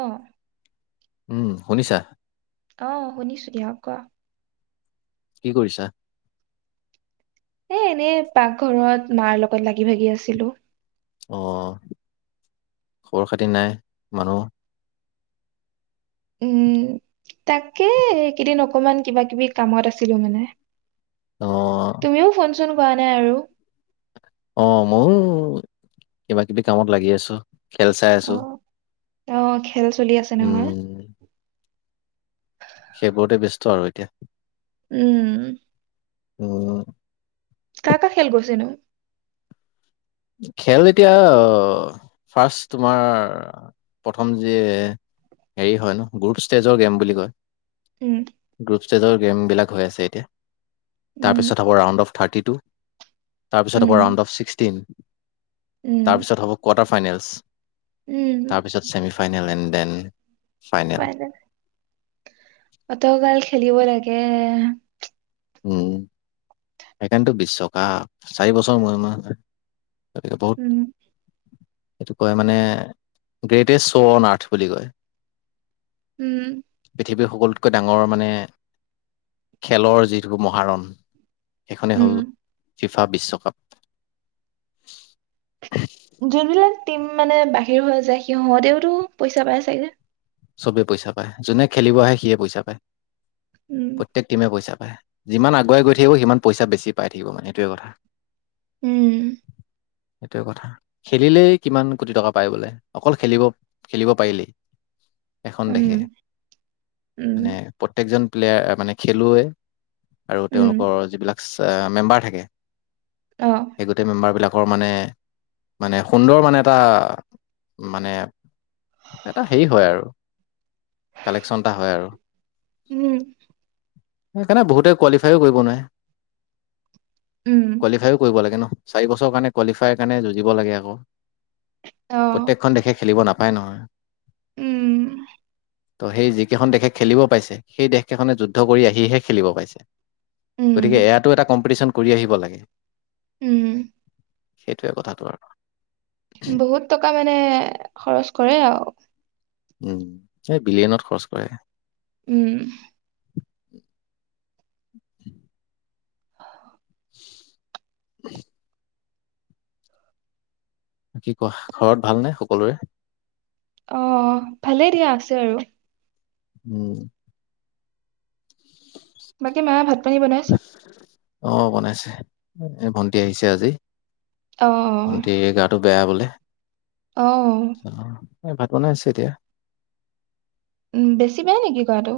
অ'। উম শুনিছা। আহ শুনিছো দিয়ক কোৱা। কি কৰিছা। এ এনেই পাকঘৰত মাৰ লগত লাগি ভাগি আছিলো। অ' খবৰ খাতি নাই মানুহ উম তাকে এইকেইদিন অকমান কিবা কিবি কামত আছিলো মানে অ', তুমিও ফোন চোন কৰা নাই আৰু অ' ময়ো কিবা কিবি কামত লাগি আছো খেল চাই আছো অ অ' খেল চলি আছে নহয় উম, সেইবোৰতে ব্যস্ত আৰু এতিয়া উম উম কাৰ কাৰ খেল গৈছে নো খেল এতিয়া ফাৰ্ষ্ট তোমাৰ প্ৰথম যে হেৰি হয় ন গ্ৰুপ ষ্টেজৰ গেম বুলি কয় উম গ্ৰুপ ষ্টেজ [unintelligible] গেম বিলাক হৈ আছে এতিয়া উম তাৰপিছত হ'ব ৰাউণ্ড অফ থাৰ্টি টু তাৰপিছত উম আকৌ ৰাউণ্ড অফ ছিক্সটিন উম তাৰপিছত হ'ব কোৱাৰ্টাৰ ফাইনেলছ উম তাৰপিছত semi final and then final অত গাল খেলিব লাগে উম সেইকাৰণেতো বিশ্ব কাপ চাৰি বছৰৰ মূৰে মূৰে হয় উম সেইটো কয় মানে গ্ৰেটেষ্ট শ্ব' অন আৰ্থ বুলি কয় উম পৃথিৱীৰ সকলোতকৈ ডাঙৰ মানে খেলৰ যি [unintelligible] মহাৰণ এখনে উম হ'ল ফিফা বিশ্বকাপ। টীম মানে বাহিৰ হৈ যায় সিহঁতেওটো পইচা পায় চাগে। চবেই পইচা পায়, যোনে খেলিব আহে সিয়ে পইচা পায়। উম প্ৰত্যেক টিমে পইচা পায়, যিমান আগুৱাই গৈ থাকিব সিমান পইচা বেছি পাই থাকিব মানে এইটোৱে কথা। উম। সেইটোৱে কথা, খেলিলেই কিমান কোটি টকা পায় বোলে অকল খেলিব খেলিব পাৰিলেই। এখন দেশে, উম মানে প্ৰত্যেকজন প্লেয়াৰ মানে খেলুৱৈ আৰু তেওঁলোকৰ যিবিলাক অ', মেম্বাৰ থাকে। সেই গোটেই মেম্বাৰ বিলাক ৰ মানে মানে সুন্দৰ মানে এটা মানে এটা হে হয় আৰু। কালেকচন এটা হয় আৰু। সেইকাৰণে বহুতে কোৱালিফাইয়ো কৰিব নোৱাৰে। কোৱালিফাইও কৰিব লাগে ন। চাৰি বছৰ কাৰণে কোৱালিফাইৰ কাৰণে যুঁজিব লাগে আকৌ। প্ৰত্যেকখন দেশে খেলিব নাপ হয়, নহয়। ত সেই যিকেইখন দেশে খেলিব পাইছে, সেই দেশকেইখনে যুদ্ধ কৰি আহিহে খেলিব পাইছে। গতিকে এয়াতো এটা কম্পিটিচন কৰি আহিব লাগে। উম। সেইটোৱে কথাটো আৰু। বহুত টকা মানে খৰচ কৰে আৰু উম, এই বিলিয়নত খৰচ কৰে। উম [inaudible] [inaudible] [inaudible] [inaudible] কি কোৱা, ঘৰত ভালনে সকলোৰে? অ' ভালে দিয়া, আছে আৰু। উম। বাকী মায়ে ভাত পানী বনাইছে। অ' বনাইছে, ভণ্টি আহিছে আজি। অ' অ'। ভন্টিৰ গাটো বেয়া বোলে। অ'। [unintelligible] ভাত বনাই আছে এতিয়া উম বেছি বেয়া নেকি গাটো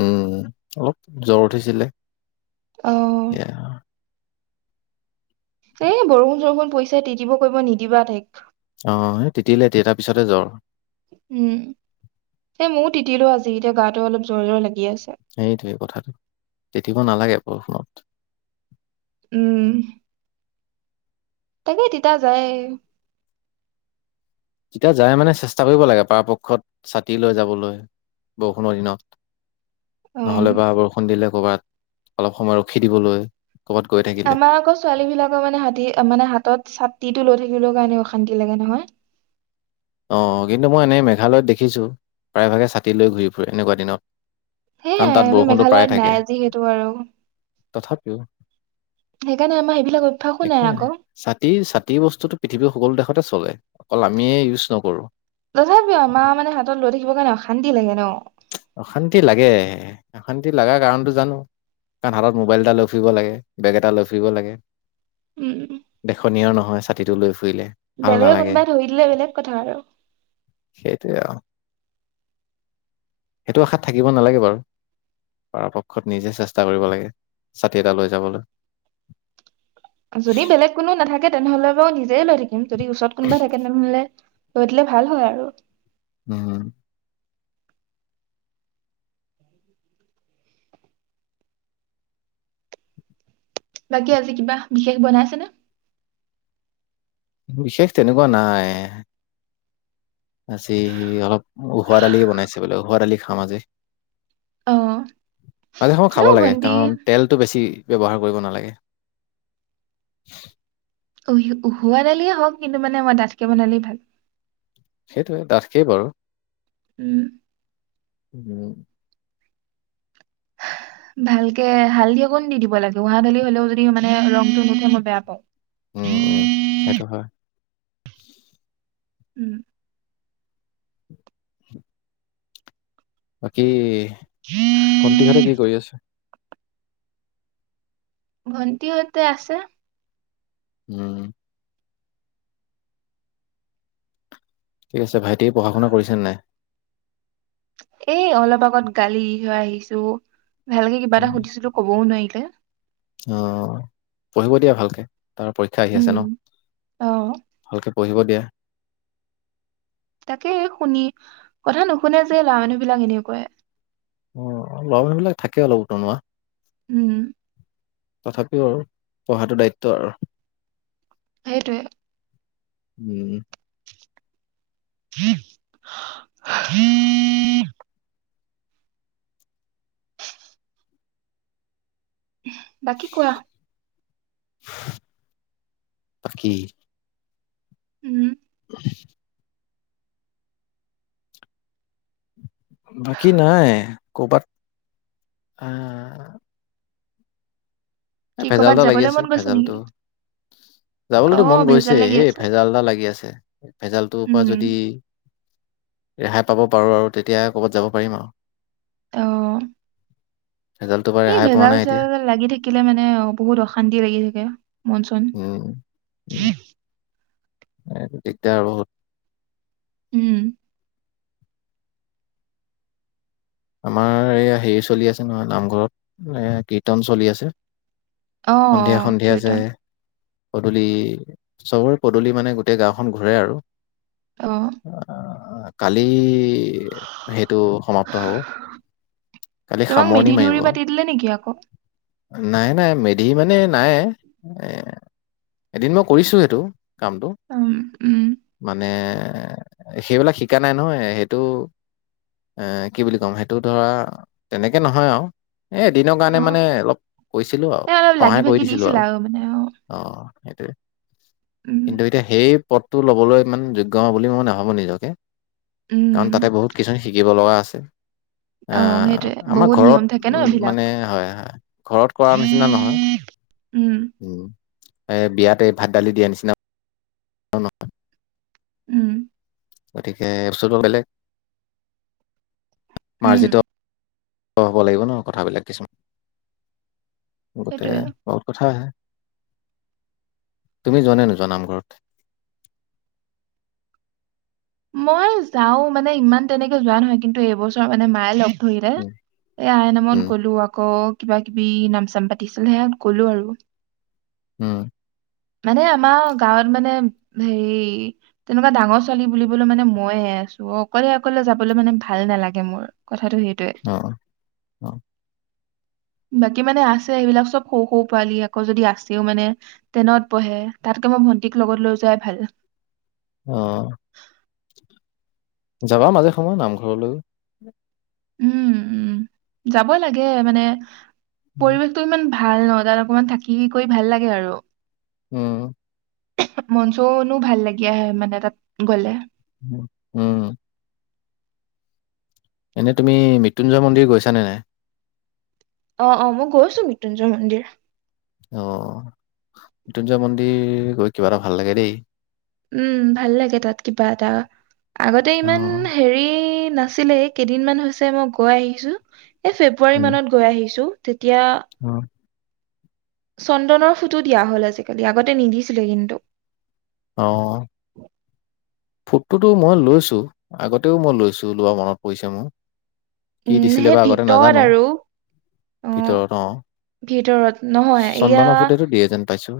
উম অলপ জ্বৰ উঠিছিলে অ' এতিয়া এ বৰষুণ চৰষুণ পৰিছে তিতিব কৰিব নিদিবা তাইক অ' সেই তিতিলে তিতাৰ পিছতে জ্বৰ উম সেই ময়ো তিতিলো আজি এতিয়া গাটো অলপ জ্বৰ জ্বৰ লাগি- আছে সেইটোৱে কথাটো। দিব নালাগে বৰষুণত উম তাকে তিতা যায়। তিতা যায় মানে চেষ্টা কৰিব লাগে পৰাপক্ষত ছাতি লৈ যাবলৈ বৰষুণৰ দিনত। উম নহলে বা বৰষুণ দিলে। কৰ'বাত অলপ সময় ৰখি দিবলৈ। ক'ৰবাত গৈ থাকিলে। আমাৰ আকৌ ছোৱালী বিলাকৰ মানে হাতী মানে হাতত ছাতি। ছাতিটো লৈ থাকিলেও কাৰণে অশান্তি লাগে নহয়। অ' কিন্তু মই এনেই মেঘালয়ত দেখিছোঁ প্ৰায়ভাগে ছাতি লৈ ঘূৰি ফুৰে এনেকুৱা দিনত। সেই কাৰণ তাত আমি বৰষুণটো প্ৰায় মেঘালয়ত থাকে। নাই যিহেতো আৰু। তথাপিও সেইকাৰণে আমাৰ সেইবিলাক অভ্যাসো একো নাই আকৌ। ছাতি ছাতিৰ বস্তুতো পৃথিৱীৰ সকলো দেশতে। চলে অকল আমিয়ে ইউজ নকৰোঁ। তথাপিও আমাৰ মানে হাতত লৈ থাকিব কাৰণে অশা অশান্তি লাগে ন। অশান্তি লাগে, অশান্তি লাগা কাৰণটো জানো কাৰণ হাতত মোবাইল এটা লৈ ফুৰিব লাগে, বেগ এটা লৈ ফুৰিব লাগে। উম। দেখনীয় নহ হয় ছাতিটো লৈ ফুৰিলে ভাল বেলেগে নালাগে কোনোবাই ধৰি দিলে বেলেগ কথা আৰু। সেইটোৱে আৰু সেইটো আশাত থাকিব নালাগে বাৰু, পৰাপক্ষত নিজে চেষ্টা কৰিব লাগে ছাতি এটা লৈ যাবলৈ। যদি বেলেগ কোনো নাথাকে তেনেহ'লে মই নিজে লৈ থাকি কিম যদি ওচৰত কোনোবা তেনেহ'লে গৈ দিলে ভাল হয় আৰু। উম। বাকী আজি কিবা বিশেষ বনাইছেনে? বিশেষ তেনেকুৱা নাই। আজি অলপ ওহোৱা দালি বনাইছে বোলে, ওহোৱা দালি খাম আজি। অ মাজে সময়ে খাব ন লাগে ভন্টি কাৰণ তেলটো বেছি ব্যৱহাৰ কৰিব নালাগে। ওহি-ওহোৱা দালিয়ে হওঁক কিন্তু মানে মই দাঠকে বনালেই ভাল সেইটোৱে দাঠকেই বাৰু। উম। উম। ভালকে হালধি অকণ দি দিব লাগে ওহা দালি হ'লেও যদি মানে ৰংটো নুঠে মই বেয়া পাওঁ। উম, উম, সেইটো হয়। [inaudible] উম। বাকী ভন্টিহ'তে কি কৰি আছে? ভণ্টিহ'তে আছে। উম। ঠিক আছে, ভাইটি পঢ়া-শুনা কৰিছে নাই? এ অলপ আগত গালি খায় আহিছোঁ। ভালকে কিবা এটা উম, সুধিছিলো ক'বও নোৱাৰিলে। অ পঢ়িব দিয়া ভালকে। তাৰ পৰীক্ষা আহি আছে ন, উম অ ভালকে পঢ়িব দিয়া। তাকে শুনি কথা নুশুনে যে ল'ৰা মানুহবিলাক এনেকুৱাই। অ', ল'ৰা মানুহবিলাক থাকে অলপ উতনুৱা। উম। তথাপিও পঢ়াটো দায়িত্ব আৰু। সেইটোৱে। উম উম উম [unintelligible] বাকী কোৱা? বাকি উম ব [unintelligible] বাকী নাই কৰ'বাত আহ। এ কি ভেজাল কৰ'বাত এটা লাগি যাবলৈ আছে মন গৈছে নেকি ভেজালটো অ যাবলৈতো মন গৈছে ভেজাল লাগি হেই আছে ভেজাল এটা লাগি আছে ভেজালটোৰ পৰা উম যদি ৰেহাই পাব পাৰোঁ আৰু তেতিয়া ক'ৰবাত যাব পাৰিম আৰু তো। ভেজালটোৰ পৰা এই ৰেহাই পোৱা ভেজাল নাই - এতিয়া চেজাল লাগি থাকিলে মানে নে বহুত অশান্তি লাগি থাকে। মন চন উম এই দিগদাৰ বহুত। উম। আমাৰ এই হেৰি চলি আছে নহয় নামঘৰত এ কীৰ্তন চলি আছে। অহ সন্ধিয়া সন্ধিয়া যে কীৰ্তন। পদূলি চবৰে পদূলি মানে গোটেই গাওখন ঘূৰে আৰু। অ অ', কালি সেইটো সমাপ্ কালি তোমাক সামৰণি মেধি মাৰিব, দেউৰী পাতি দিলে নেকি আকৌ নাই, নাই মেধ ধি মানে নাই এ এদিন মই কৰিছোঁ সেইটো। কামটো উম উম মানে এ সেইবিলাক শিকা নাই নহয়, সেইটো এ কি বুলি কম সেই এইটো ধৰা তেনেকে নহয় আৰু। এ দিনৰ কাৰণে অ মানে অলপ কৈছিলোঁ আৰু এই অলপ লাগি সহায় কৰি ভাগি দিছিলো দিছিলা আৰু মানে অ অ'। সেইটোৱে। উম কিন্তু এতিয়া সেই পদটো ল'বলৈ ইমান যোগ্য হ বুলি মই নাভাবো নিজকে। উম কাৰণ তাতে বহুত কিছুমান শিকিব লগা আছে। অ অহ, সেইটোৱে আমাৰ বহুত নিয়ম ঘৰত থাকে ন উম, এইবিলাক মানে হয়, হয় ঘৰত কৰাৰ নিচিনা নহয়, উম উম। এ বিয়াতে ভাত, দালি দিয়া নিচিনা [unintelligible] উম। গতিকে বস্তুটো বেলেগ। উম মাৰ্জিত হ'ব লাগিব ন কথাবিলাক কিছুমান। গোটেই সেইটোৱে বহুত কথা আহে। তুমি যোৱা নে নোযোৱা নামঘৰত। মই যাওঁ মানে ইমান তেনেকে যোৱা নহয় কিন্তু এইবছৰ মানে মায়ে লগ ধৰিলে উম এই আই নামত উম গ'লো আকৌ কিবা কিবি নাম চাম পাতিছিল সে গ'লো আৰু। উম মানে আমাৰ গাঁৱত মানে হেৰি তেনেকুৱা ডাঙৰ ছোৱালী। বুলিবলৈ মানে মইে আছোঁ অকলে অকলে যাবলৈ মানে ভাল নালাগে মোৰ। কথাটো সেইটোৱে অ অ বাকী মানে আছে সেইবিলাক চব সৰু সৰু পোৱালি আকৌ যদি আছেও মানে ট্ৰেইনত বহে তাতকে মই ভন্টিক লগত লৈ যোৱাই ভাল। অ যাবা মাজে সময় নামঘৰলৈও উম উম যাবই লাগে মানে উম পৰিৱেশটো ইমান ভাল ন তাত অকমান থাকি কৰি ভাল লাগে আৰু উম মন চনো ভাল লাগি আহে মানে তাত গ'লে। উম এনে তুমি মৃত্যুঞ্জয় মন্দিৰ গৈছানে নাই। অ অ মই গৈছো মৃত্যুঞ্জয় মন্দিৰ অ', মৃত্যুঞ্জয় মন্দিৰ গৈ কিবা এটা ভাল লাগে দেই। উম, ভাল লাগে তাত কিবা এটা। আগতে অ ইমান হেৰি নাছিলে কেইদিনমান হৈছে মই গৈ আহিছো। এ ফেব্ৰুৱাৰী উম মানত গৈ আহিছো। তিয়া অ চন্দনৰ ফুটো দিয়া হ'ল আজিকালি আগতে নিদিছিলে কিন্তু। অ', ফুটটোতো মই লৈছোঁ, আগতেও মই লৈছো লোৱা মনত পৰিছে মোৰ। কি উম, দিছিলে সেই বা আগতে ভিতৰত নাজানো আৰু উম, ভিতৰত অ ভিতৰত নহয় চন্দনৰ এয়া ফুটেটো দিয়ে যেন পাইছো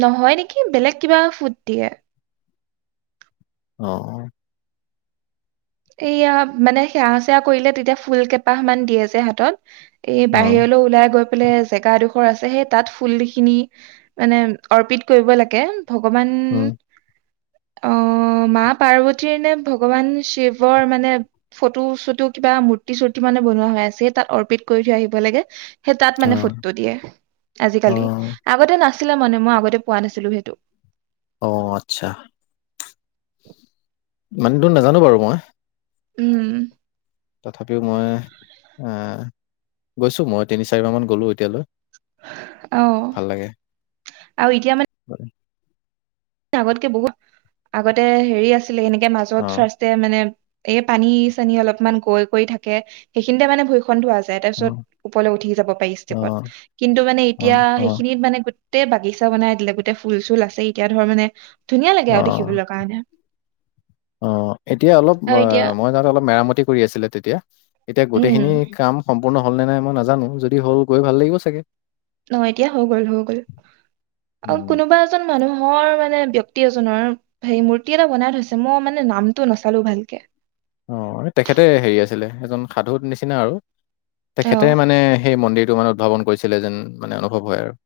নহয় নেকি বেলেগ কিবা ফুট দিয়ে। অ'। এইয়া মানে সেৱা চেৱা কৰিলে তেতিয়া ফুল কেইপাহ মান দিয়ে যে হাতত। এই অ বাহিৰলৈ ওলাই গৈ বোলে জেগাডোখৰ আছে সেই তাত ফুলখিনি মানে অৰ্পিত কৰিব লাগে। ভগৱান উম অ', মা পাৰ্বতীৰ নে ভগৱান শিৱ ৱৰ মানে ফটো চটো কিবা মূৰ্তি চূৰ্তি মানে বনোৱা হয় আছে তাত অৰ্পিত কৰি থৈ আহিব লাগে। সেই তাত অ মানে ফুটটো দিয়ে অ আজিকালি, আগতে নাছ ছিল মানে মই আগতে পোৱা নাছিলো সেইটো অ আচ্ছা মানে তোৰ নাজানো বাৰু মই উম তথাপিও মই গৈছোঁ মই তিনি চাৰিমাহমান গ'লোঁ এতিয়ালৈ আহ আৰু এতিয়া হয় আগতকে বহুত আগতে হেৰি আছে এেনেকে অ মাজত ফাৰ্ষ মানে এই পানী চানী অলপমান কৈ কৰি থাকে সেইখিনিতে মানে ভ খ ধোৱা যায় অ তাৰপিছত ওপৰলৈ উঠি যাব পাৰি অ ষ্টেপত কিন্তু মানে অ এতিয়া সেইখিনিত মানে গোতে বাগিচানাই দিলে গোট ফুল চুল আছে এতিয়া ধৰ মানে, ধুনীয়া লাগে অ আৰু দেখিবলৈ কাৰণে অ এতিয়া অলপ আৰু এতিয়া আহ মই যাওঁতে অলপ মেৰামতি, কৰি আছিলে তেতিয়া। এতিয়া উম গোটেইখিনি কাম, সম্পূৰ্ণ হ'ল নে নাই মই নাজানো যদি হল গৈ ভাল লাগিব চাগে। ন এতিয়া হৈ গ'ল হৈ গ'ল আৰু উম কোনোবা এজন মানুহৰ মানে, ব্য্ক্তি এজনৰ হে মূৰ্তি এটা বনাই থৈছে মই মানে নামটো নচালো ভালকে, অ তেখেতে হেৰি আছিলে এজন সাধু নিচিনা আৰু অ তেখেতে মানে সেই মন্দিৰ মানে উদ্ভাৱন কৰিছিলে যেন মানে অনুভৱ হয় আৰু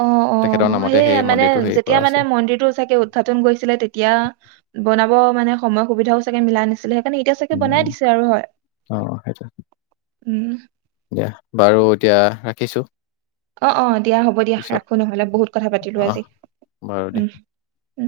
অ অ তেখেতৰ নামতে সেই মানে মন্দিৰটো হেৰি কৰা যেতিয়া মানে আছে। মন্দিৰটো চাগে উদঘাটন গৈছিলে তেতিয়া বনাব মানে, সময় সুবিধাও চাগে না। অ সেইটো উম দিয়া বাৰু এতিয়া দেখিছোঁ। অ অ দিয়া হ'ব দিয়া ৰাখো নহলে বহুত কথা পাতিলো অহ, আজি বাৰু দিয়া। উ!